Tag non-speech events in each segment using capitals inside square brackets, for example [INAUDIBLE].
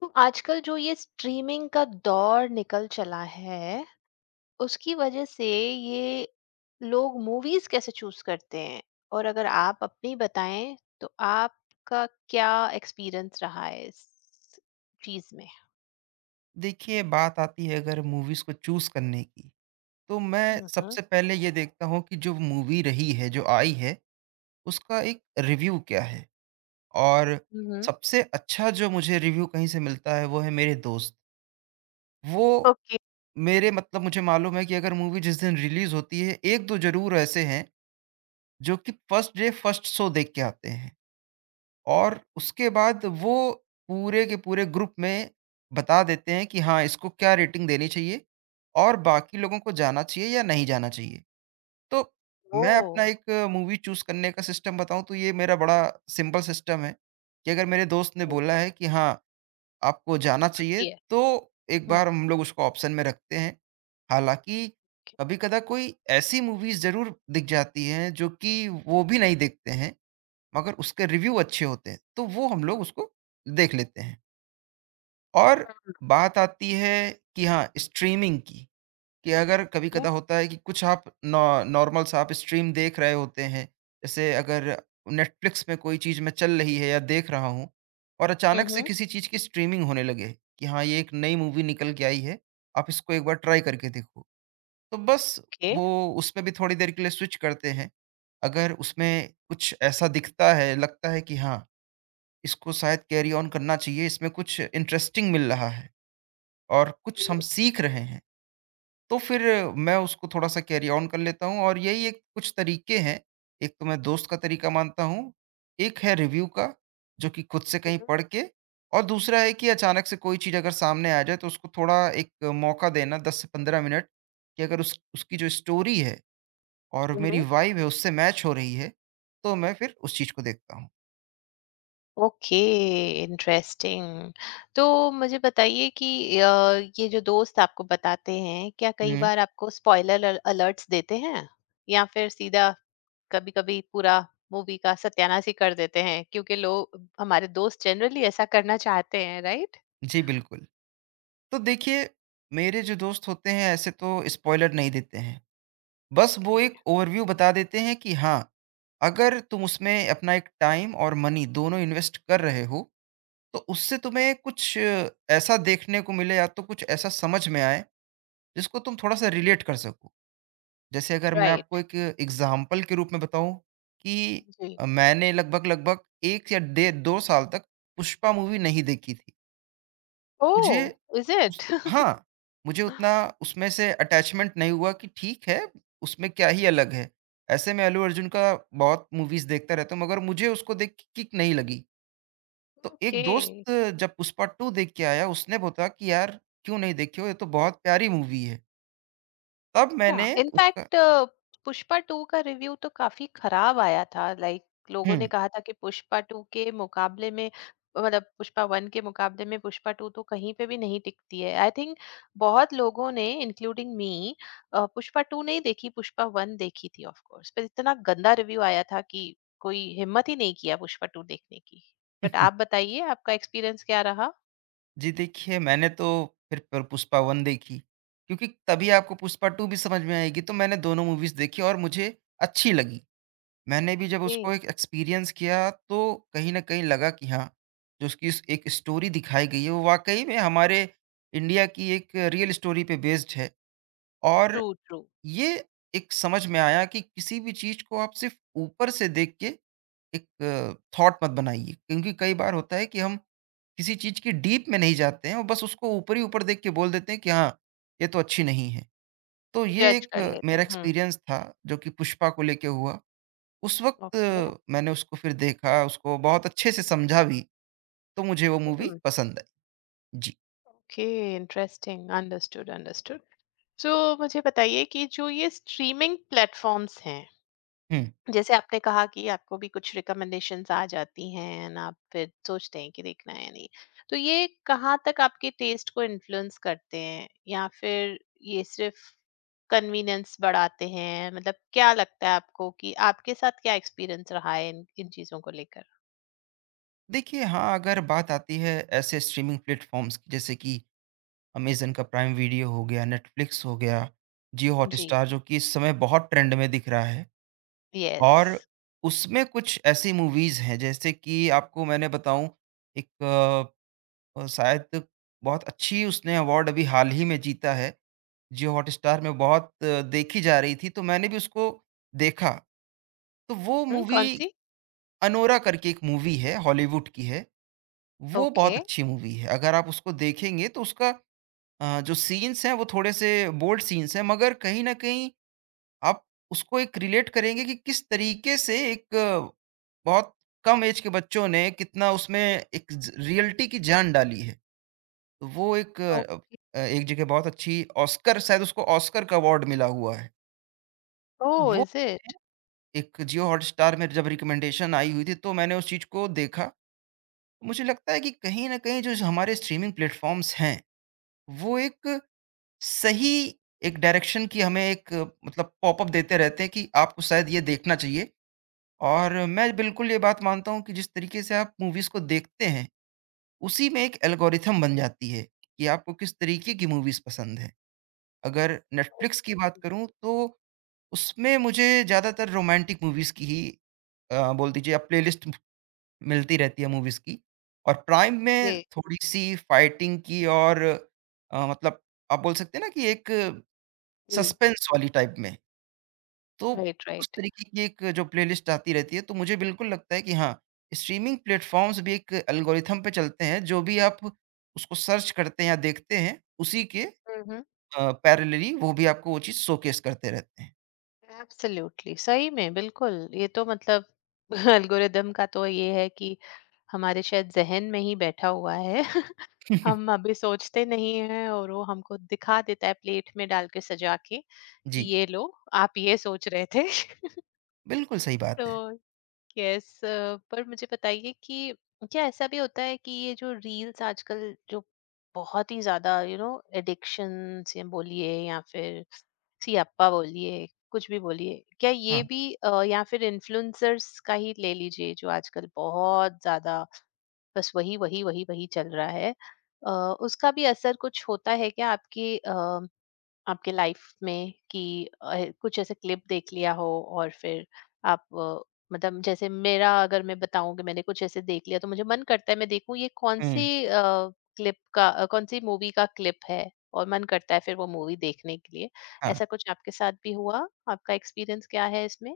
तो आजकल जो ये स्ट्रीमिंग का दौर निकल चला है, उसकी वजह से ये लोग मूवीज़ कैसे चूज़ करते हैं? और अगर आप अपनी बताएँ, तो आपका क्या एक्सपीरियंस रहा है इस चीज़ में? देखिए, बात आती है अगर मूवीज को चूज करने की, तो मैं हुँ, हुँ। सबसे पहले ये देखता हूँ कि जो मूवी रही है जो आई है उसका एक रिव्यू क्या है। और हुँ, हुँ। सबसे अच्छा जो मुझे रिव्यू कहीं से मिलता है वो है मेरे दोस्त। वो ओके। मेरे मतलब मुझे मालूम है कि अगर मूवी जिस दिन रिलीज होती है, एक दो जरूर ऐसे हैं जो कि फर्स्ट डे फर्स्ट शो देख के आते हैं और उसके बाद वो पूरे के पूरे ग्रुप में बता देते हैं कि हाँ, इसको क्या रेटिंग देनी चाहिए और बाकी लोगों को जाना चाहिए या नहीं जाना चाहिए। तो मैं ओह! अपना एक मूवी चूज़ करने का सिस्टम बताऊँ, तो ये मेरा बड़ा सिंपल सिस्टम है कि अगर मेरे दोस्त ने बोला है कि हाँ, आपको जाना चाहिए, अच्छी है। तो एक हुँ। बार हम लोग उसको ऑप्शन में रखते हैं। हालाँकि ओके। कभी-कदा कोई ऐसी मूवीज़ ज़रूर दिख जाती हैं जो कि वो भी नहीं देखते हैं। मगर उसके रिव्यू अच्छे होते हैं, तो वो हम लोग उसको देख लेते हैं। और बात आती है कि हाँ, स्ट्रीमिंग की, कि अगर कभी-कदा होता है कि कुछ आप नॉ नॉर्मल सा आप स्ट्रीम देख रहे होते हैं, जैसे अगर नेटफ्लिक्स में कोई चीज़ मैं चल रही है या देख रहा हूँ और हुँ, अचानक से हुँ। किसी चीज़ की स्ट्रीमिंग होने लगे कि हाँ, ये एक नई मूवी निकल के आई है, आप इसको एक बार ट्राई करके देखो। तो बस ओके। वो उसमें भी थोड़ी देर के लिए स्विच करते हैं। अगर उसमें कुछ ऐसा दिखता है, लगता है कि हाँ, इसको शायद कैरी ऑन करना चाहिए, इसमें कुछ इंटरेस्टिंग मिल रहा है और कुछ हम सीख रहे हैं, तो फिर मैं उसको थोड़ा-सा कैरी ऑन कर लेता हूँ। और यही एक कुछ तरीके हैं। एक तो मैं दोस्त का तरीका मानता हूँ, एक है रिव्यू का, जो कि खुद से कहीं पढ़ के, और दूसरा है कि अचानक से कोई चीज़ अगर सामने आ जाए तो उसको थोड़ा एक मौका देना, 10 से 15 मिनट, कि अगर उस उसकी जो स्टोरी है और मेरी वाइब है उससे मैच हो रही है, तो मैं फिर उस चीज़ को देखता हूँ। ओके। इंटरेस्टिंग। तो मुझे बताइए कि अ, ये जो दोस्त आपको बताते हैं क्या कई हुँ। बार आपको स्पॉइलर अलर्ट्स देते हैं या फिर सीधा कभी-कभी पूरा मूवी का सत्यानाश ही कर देते हैं, क्योंकि लोग हमारे दोस्त जनरली ऐसा करना चाहते हैं, राइट? जी, बिल्कुल। तो देखिए, मेरे जो दोस्त होते हैं ऐसे तो स्पॉइलर नहीं देते हैं। बस वो एक ओवरव्यू बता देते हैं कि हाँ, अगर तुम उसमें अपना एक टाइम और मनी दोनों इन्वेस्ट कर रहे हो, तो उससे तुम्हें कुछ ऐसा देखने को मिले या तो कुछ ऐसा समझ में आए, जिसको तुम थोड़ा-सा रिलेट कर सको। जैसे अगर मैं राइट। आपको एक एग्ज़ाम्पल के रूप में बताऊँ कि जी। मैंने लगभग-लगभग 1 या डे 2 साल तक पुष्पा मूवी नहीं देखी थी। मुझे ओह, इज उस इट? हाँ, मुझे [LAUGHS] उतना उसमें से अटैचमेंट नहीं हुआ कि ठीक है, उसमें क्या ही अलग है। ऐसे मैं अल्लू अर्जुन का बहुत मूवीज़ देखता रहता हूँ, मगर मुझे उसको देख के किक नहीं लगी। तो एक ओके। दोस्त जब पुष्पा 2 देख के आया, उसने बोला कि यार क्यों नहीं देखे हो? ये तो बहुत प्यारी मूवी है। तब हाँ, मैंने उसका इनफैक्ट पुष्पा टू का रिव्यू तो काफी खराब आया था। लाइक लोगों ने हुँ। कहा था कि पुष्पा टू के मुकाबले में मतलब पुष्पा वन के मुकाबले में पुष्पा टू तो कहीं पे भी नहीं टिकती है, आई थिंक। बहुत लोगों ने इंक्लूडिंग मी पुष्पा टू नहीं देखी, पुष्पा वन देखी थी ऑफ कोर्स, पर इतना गंदा रिव्यू आया था कि कोई हिम्मत ही नहीं किया पुष्पा टू देखने की। बट आप [LAUGHS] बताइए आपका एक्सपीरियंस क्या रहा? जी देखिए, मैंने तो फिर प पुष्पा 1 देखी, क्योंकि तभी आपको पुष्पा 2 भी समझ में आएगी। तो मैंने दोनों मूवीज़ देखी और मुझे अच्छी लगी। मैंने भी जब ओके। उसको एक एक्सपीरियंस किया, तो कहीं न कहीं लगा कि हाँ, जो उसकी स एक स्टोरी दिखाई गई है वो वाक़ई में हमारे इंडिया की एक रियल स्टोरी पे बेस्ड है। और ट्रू, ट्रू। ये एक समझ में आया कि किसी भी चीज़ को आप सिर्फ़ ऊपर से देख के एक थॉट मत बनाइए। क्योंकि कई बार होता है कि हम किसी चीज़ की डीप में नहीं जाते हैं और बस उसको ऊपर ही ऊपर देख के बोल देते हैं कि हाँ, ये तो अच्छी नहीं है। तो ये जज एक कर लेते मेरा हैं। हम्म। एक्सपीरियंस था जो कि पुष्पा को लेके हुआ। उस ओके। वक़्त मैंने उसको फिर देखा, उसको बहुत अच्छे से समझा भी, तो मुझे वो मूवी पसंद आई। जी। Okay. Interesting. Understood, understood. So मुझे बताइए कि जो ये स्ट्रीमिंग प्लेटफॉर्म्स हैं, हुँ। जैसे आपने कहा कि आपको भी कुछ रिकमेंडेशंस आ जाती हैं and आप फिर सोचते हैं कि देखना है या नहीं, तो ये कहाँ तक आपके टेस्ट को इन्फ्लुएंस करते हैं या फिर ये सिर्फ कन्वीनियंस बढ़ाते हैं? मतलब क्या लगता है आपको कि आपके साथ क्या एक्सपीरियंस रहा है इन इन चीजों को लेकर? देखिए, हाँ, अगर बात आती है ऐसे स्ट्रीमिंग प्लेटफ़ॉर्म्स की जैसे कि अमेज़न का प्राइम वीडियो हो गया, नेटफ्लिक्स हो गया, जियो जी। हॉटस्टार जो कि इस समय बहुत ट्रेंड में दिख रहा है। यस। और उसमें कुछ ऐसी मूवीज़ हैं जैसे कि आपको मैंने बताऊँ, एक शायद बहुत अच्छी उसने अवार्ड अभी हाल ही में जीता है, जियो हॉटस्टार में बहुत देखी जा रही थी, तो मैंने भी उसको देखा। तो वो हम्म। मूवी कौन सी? अनोरा करके एक मूवी है, हॉलीवुड की है। वो ओके। बहुत अच्छी मूवी है। अगर आप उसको देखेंगे तो उसका जो सीन्स हैं वो थोड़े-से बोल्ड सीन्स हैं, मगर कहीं न कहीं आप उसको एक रिलेट करेंगे कि किस तरीके से एक बहुत कम ऐज के बच्चों ने कितना उसमें एक ज रियलिटी की जान डाली है। तो वो एक जगह बहुत अच्छी ऑस्कर शायद उसको ऑस्कर का अवार्ड मिला हुआ है। ओ, वो इज एक जियो हॉटस्टार में जब रिकमेंडेशन आई हुई थी, तो मैंने उस चीज़ को देखा। मुझे लगता है कि कहीं न कहीं जो हमारे स्ट्रीमिंग प्लेटफ़ॉर्म्स हैं, वो एक सही एक डायरेक्शन की हमें एक मतलब पॉपअप देते रहते हैं कि आपको शायद ये देखना चाहिए। और मैं बिल्कुल ये बात मानता हूँ कि जिस तरीके से आप मूवीज़ को देखते हैं, उसी में एक एल्गोरिथम बन जाती है कि आपको किस तरीके की मूवीज़ पसंद हैं। अगर नेटफ्लिक्स की बात करूँ, तो उसमें मुझे ज़्यादातर रोमांटिक मूवीज़ की ही, बोल दीजिए आप, प्लेलिस्ट मिलती रहती है मूवीज़ की। और प्राइम में इट? थोड़ी-सी फाइटिंग की और अ, मतलब आप बोल सकते हैं ना, कि एक जी, सस्पेंस वाली टाइप में। तो राइट, उस राइट। तरीके की एक जो प्लेलिस्ट आती रहती है, तो मुझे बिल्कुल लगता है कि हाँ, स्ट्रीमिंग प्लेटफ़ॉर्म्स भी एक एल्गोरिथम पे चलते हैं, जो भी आप उसको सर्च करते हैं या देखते हैं, उसी के हम्म। पैरेलली वो भी आपको वो चीज़ शोकेस करते रहते हैं। एब्सोल्युटली, सही में बिल्कुल ये तो मतलब [LAUGHS] अल्गोरिदम का तो ये है कि हमारे शायद जहन में ही बैठा हुआ है। [LAUGHS] हम [LAUGHS] अभी सोचते नहीं हैं और वो हमको दिखा देता है प्लेट में डाल के सजा के कि जी, ये लो, आप ये सोच रहे थे। [LAUGHS] बिल्कुल सही तो बात है। यस, पर मुझे बताइए कि क्या ऐसा भी होता है कि ये जो रील्स आजकल जो बहुत ही ज्यादा एडिक्शन से बोलिए या फिर सियाप्पा बोलिए कुछ भी बोलिए, क्या ये हाँ, भी या फिर इन्फ्लुएंसर्स का ही ले लीजिए जो आजकल बहुत ज्यादा बस वही वही वही वही चल रहा है, अ, उसका भी असर कुछ होता है क्या आपकी आपके लाइफ में कि कुछ ऐसे क्लिप देख लिया हो और फिर आप मतलब जैसे मेरा अगर मैं बताऊं कि मैंने कुछ ऐसे देख लिया तो मुझे मन करता है मैं देखूं ये कौन सी हुँ, क्लिप का कौन सी मूवी का क्लिप है और मन करता है फिर वो मूवी देखने के लिए। हाँ। ऐसा कुछ आपके साथ भी हुआ? आपका एक्सपीरियंस क्या है इसमें?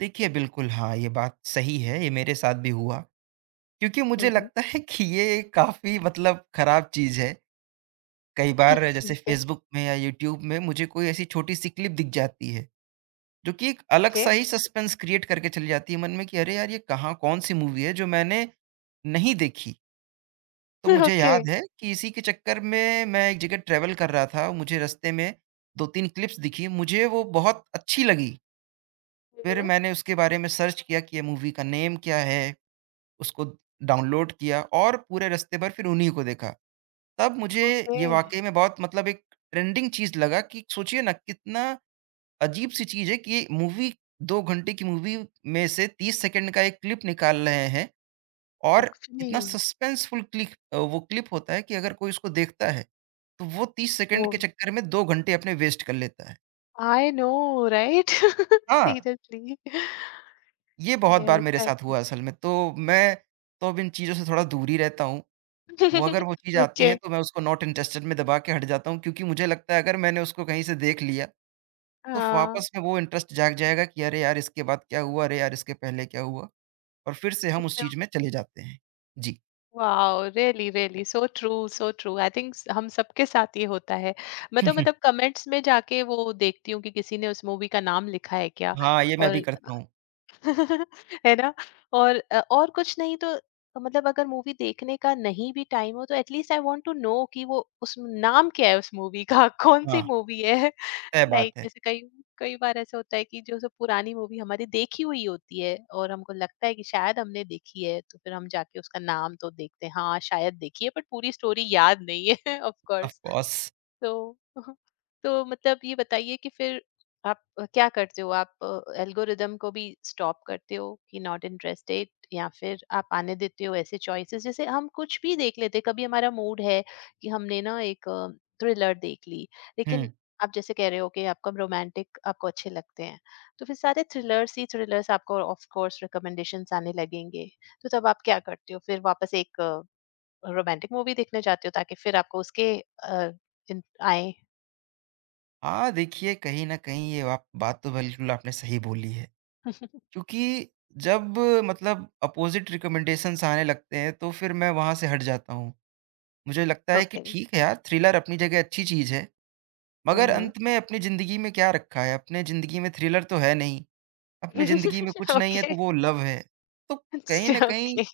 देखिए, बिल्कुल हाँ, ये बात सही है, ये मेरे साथ भी हुआ। क्योंकि मुझे हम्म। लगता है कि ये काफ़ी मतलब खराब चीज़ है। कई बार जैसे ओके। फ़ेसबुक में या यूट्यूब में मुझे कोई ऐसी छोटी-सी क्लिप दिख जाती है, जो कि एक ओके। अलग-सा ही सस्पेंस क्रिएट करके चली जाती है मन में कि अरे यार! ये कहाँ कौन-सी मूवी है जो मैंने नहीं देखी। तो [LAUGHS] मुझे ओके। याद है कि इसी के चक्कर में मैं एक जगह ट्रैवल कर रहा था, मुझे रास्ते में 2-3 क्लिप्स दिखी, मुझे वो बहुत अच्छी लगी। फिर हम्म। मैंने उसके बारे में सर्च किया कि ये मूवी का नेम क्या है, उसको डाउनलोड किया और पूरे रास्ते भर फिर उन्हीं को देखा। तब मुझे ओके। ये वाक़ई में बहुत मतलब एक ट्रेंडिंग चीज़ लगा कि सोचिए ना कितना अजीब-सी चीज़ है कि मूवी 2 घंटे की मूवी में से 30 सेकंड का एक क्लिप निकाल रहे हैं और इतना एक्चुअली सस्पेंसफुल वो क्लिप होता है कि अगर कोई उसको देखता है, तो वो 30 वो, सेकंड के चक्कर में 2 घंटे अपने वेस्ट कर लेता है। आई नो, राइट, हाँ, सीरियसली, ये बहुत बार यस। मेरे [LAUGHS] साथ हुआ असल में, तो मैं तो अब इन चीज़ों से थोड़ा दूर ही रहता हूँ। वो अगर [LAUGHS] वो चीज़ आती है Okay. तो मैं उसको नॉट इंटरेस्टेड में दबा के हट जाता हूँ, क्योंकि मुझे लगता है अगर मैंने उसको कहीं से देख लिया तो हाँ। वापस में वो इंटरेस्ट जाग जाएगा कि अरे यार! इसके बाद क्या हुआ? अरे यार! इसके पहले क्या हुआ? और फिर से हम you उस know, चीज़ में चले जाते हैं। जी। wow, really really so true so true, I think हम सबके साथ ये होता है। मैं तो [LAUGHS] मतलब कमेंट्स में जाके वो देखती हूँ कि किसी ने उस मूवी का नाम लिखा है क्या। हाँ, ये मैं और भी करता हूँ। [LAUGHS] है ना। और और कुछ नहीं तो मतलब अगर मूवी देखने का नहीं भी टाइम हो तो at least I want to know कि वो उस नाम क्या है उस मूवी का, [LAUGHS] कौन सी हाँ, मूवी है। तय बात लाइक है। जैसे कई कई बार ऐसा होता है कि जो सब पुरानी मूवी हमारी देखी हुई होती है और हमको लगता है कि शायद हमने देखी है, तो फिर हम जाके उसका नाम तो देखते हैं, हाँ शायद देखी है, बट पूरी स्टोरी याद नहीं है [LAUGHS] ऑफ ऑफ़ कोर्स। कोर्स। तो [LAUGHS] तो मतलब ये बताइए कि फिर आप क्या करते हो? आप एल्गोरिदम को भी स्टॉप करते हो कि नॉट इंटरेस्टेड, या फिर आप आने देते हो ऐसे चॉइसेस जैसे हम कुछ भी देख लेते हैं। कभी हमारा मूड है कि हमने ना एक थ्रिलर देख ली, लेकिन हुँ। आप जैसे कह रहे हो कि आपका रोमांटिक आपको अच्छे लगते हैं, तो फिर सारे थ्रिलर्स ही थ्रिलर्स आपको ऑफ कोर्स रिकमेंडेशंस आने लगेंगे। तो तब आप क्या करते हो? फिर वापस एक रोमांटिक मूवी देखने जाती हो ताकि फिर आपको उसके अ, इन आए? हाँ, देखिए, कहीं न कहीं ये आप बात तो बिल्कुल आपने सही बोली है। [LAUGHS] क्योंकि जब मतलब अपोज़िट रिकमेंडेशंस आने लगते हैं तो फिर मैं वहाँ से हट जाता हूँ। मुझे लगता है कि ओके। ठीक है यार, थ्रिलर अपनी जगह अच्छी चीज़ है, हुँ, मगर हुँ। अंत में अपनी ज़िंदगी में क्या रखा है? अपने ज़िंदगी में थ्रिलर तो है नहीं। अपनी ज़िंदगी में कुछ [LAUGHS] नहीं है, ओके। तो वो लव है। तो कहीं न अच्छा कहीं ओके।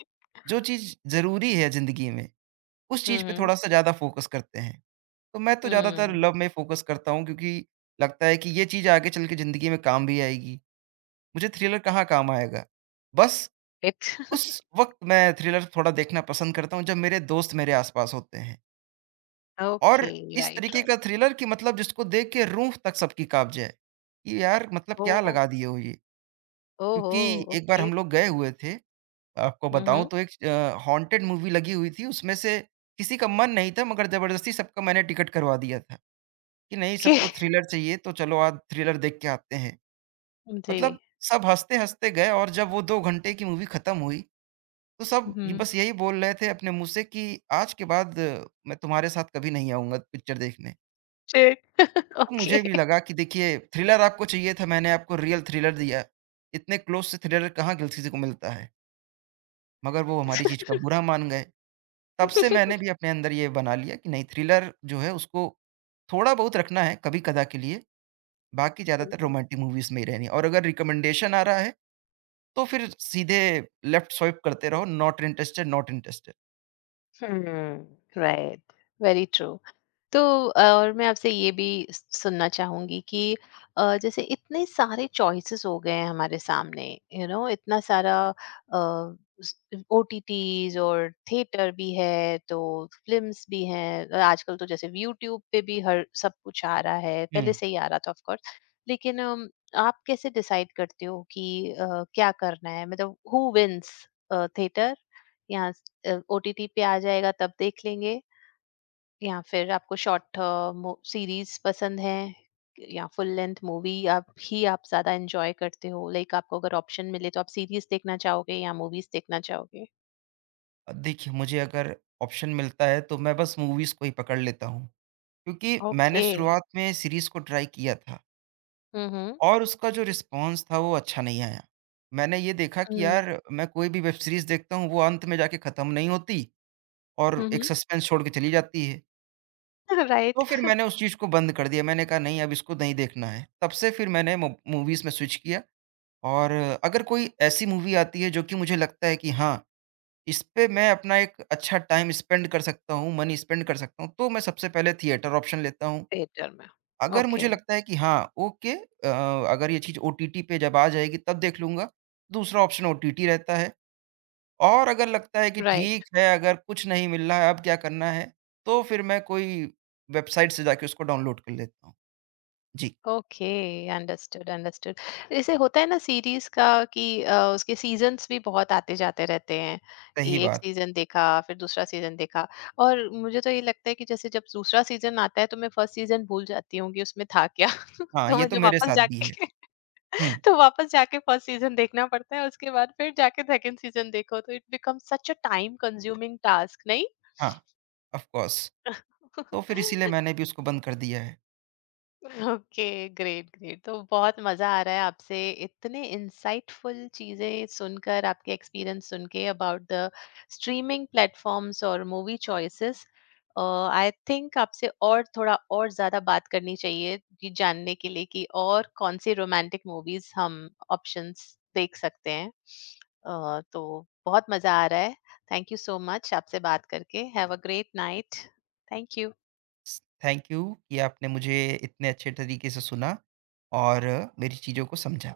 जो चीज़ ज़रूरी है ज़िंदगी में, उस हुँ, चीज़ पे हुँ। थोड़ा-सा ज़्यादा फ़ोकस करते हैं। तो मैं तो ज़्यादातर हुँ, लव में फ़ोकस करता हूँ, क्योंकि लगता है कि ये चीज़ आगे चल के ज़िंदगी में काम भी आएगी। मुझे थ्रिलर कहाँ काम आएगा? बस इट। उस वक़्त मैं थ्रिलर थोड़ा देखना पसंद करता हूँ जब मेरे दोस्त मेरे आस-पास होते हैं। ओके, और इस राइट, तरीके राइट। का थ्रिलर कि मतलब जिसको देख के रूह तक सबकी काँप जाए, कि यार मतलब क्या ओह! लगा दिए हो ये? ओहो! क्योंकि एक बार ओके। हम लोग गए हुए थे, आपको हुँ, बताऊँ हुँ। तो एक हॉन्टेड मूवी लगी हुई थी, उसमें से किसी का मन नहीं था, मगर ज़बरदस्ती सबका मैंने टिकट करवा दिया था, कि नहीं, ओके, सबको [LAUGHS] थ्रिलर चाहिए तो चलो आज थ्रिलर देख के आते हैं। जी। मतलब सब हँसते-हँसते गए और जब वो 2 घंटे की मूवी खत्म हुई, तो सब हुँ, बस यही बोल रहे थे अपने मुँह से कि आज के बाद, मैं तुम्हारे साथ कभी नहीं आऊँगा पिक्चर देखने। शिट, तो ओके। मुझे भी लगा कि देखिए, थ्रिलर आपको चाहिए था, मैंने आपको रियल थ्रिलर दिया। इतने क्लोज़ से थ्रिलर कहाँ किसी को मिलता है, मगर वो हमारी चीज़ का बुरा मान गए। तब से मैंने [LAUGHS] भी अपने अंदर ये बना लिया कि नहीं, थ्रिलर जो है उसको थोड़ा बहुत रखना है कभी-कदा के लिए, बाकी ज़्यादातर रोमांटिक मूवीज़ में ही रहनी है और अगर रिकमेंडेशन आ रहा है, तो फिर सीधे लेफ्ट स्वाइप करते रहो, not interested, not interested. Hmm, right, very true. तो और मैं आपसे ये भी सुनना चाहूंगी कि जैसे इतने सारे चॉइसेस हो गए हैं हमारे सामने, यू you नो know, इतना सारा ओटीटीज और थिएटर भी है, तो फिल्म्स भी हैं और आजकल तो जैसे यूट्यूब पे भी हर सब कुछ आ रहा है, हुँ। पहले से ही आ रहा था ऑफ कोर्स, लेकिन आप कैसे डिसाइड करते हो कि क्या करना है, मतलब हु विंस थिएटर या ओटीटी पे आ जाएगा तब देख लेंगे, या फिर आपको शॉर्ट सीरीज पसंद है या फुल लेंथ मूवी आप ज्यादा एंजॉय करते हो? लाइक आपको अगर ऑप्शन मिले तो आप सीरीज देखना चाहोगे या मूवीज देखना चाहोगे? देखिए, मुझे अगर ऑप्शन मिलता है तो मैं बस मूवीज़ को ही पकड़ लेता हूँ, क्योंकि मैंने ओके। शुरुआत में सीरीज़ को ट्राई किया था हम्म। और उसका जो रिस्पॉन्स था वो अच्छा नहीं आया। मैंने ये देखा कि हम्म। यार मैं कोई भी वेब सीरीज़ देखता हूँ वो अंत में जाके खत्म नहीं होती। और एक हम्म। सस्पेंस छोड़ के चली जाती है। तो राइट। फिर मैंने उस चीज़ को बंद कर दिया, मैंने कहा नहीं, अब इसको नहीं देखना है। तब से फिर मैंने मू मूवीज़ में स्विच किया। और अगर कोई ऐसी मूवी आती है जो कि मुझे लगता है कि हाँ, इस पे मैं अपना एक अच्छा टाइम स्पेंड कर सकता हूँ, मनी स्पेंड कर सकता हूँ, तो मैं सबसे पहले थिएटर ऑप्शन लेता हूँ। थिएटर [LAUGHS] में। अगर ओके। मुझे लगता है कि हाँ, ओके, अगर ये चीज़ ओटीटी पे जब आ जाएगी तब देख लूँगा, दूसरा ऑप्शन ओटीटी रहता है। और अगर लगता है कि राइट। ठीक है, अगर कुछ नहीं मिल रहा है, अब क्या करना है, तो फिर मैं कोई वेबसाइट से जाके उसको डाउनलोड कर लेता हूँ। जी, ओके। Understood, understood. जैसे होता है ना सीरीज का कि उसके सीजन्स भी बहुत आते जाते रहते हैं, कि सही एक बात। सीजन देखा फिर दूसरा सीजन देखा और मुझे तो ये लगता है कि जैसे जब दूसरा सीजन आता है तो मैं फर्स्ट सीजन भूल जाती हूँ कि उसमें था क्या। [LAUGHS] हाँ, तो ये तो मुझे मेरे वापस साथ जाके भी है। [LAUGHS] हुँ, तो वापस जाके फर्स्ट सीजन देखना पड़ता है, उसके बाद फिर जाके सेकंड सीजन देखो, तो it become such a time consuming task, नहीं? हाँ, ऑफ़ कोर्स। तो फिर इसीलिए [LAUGHS] मैंने भी उसको बंद कर दिया है। ओके। Great, great. तो बहुत मजा आ रहा है आपसे इतने इंसाइटफुल चीजें सुनकर, आपके एक्सपीरियंस सुन के अबाउट द स्ट्रीमिंग प्लेटफॉर्म्स और मूवी चॉइसेस। आई थिंक आपसे और थोड़ा और ज्यादा बात करनी चाहिए ये जानने के लिए कि और कौन सी रोमांटिक मूवीज हम ऑप्शंस देख सकते हैं। तो बहुत मजा आ रहा है। थैंक यू सो मच आपसे बात करके। Have a great night. Thank you. स थैंक यू कि आपने मुझे इतने अच्छे तरीके से सुना और मेरी चीज़ों को समझा।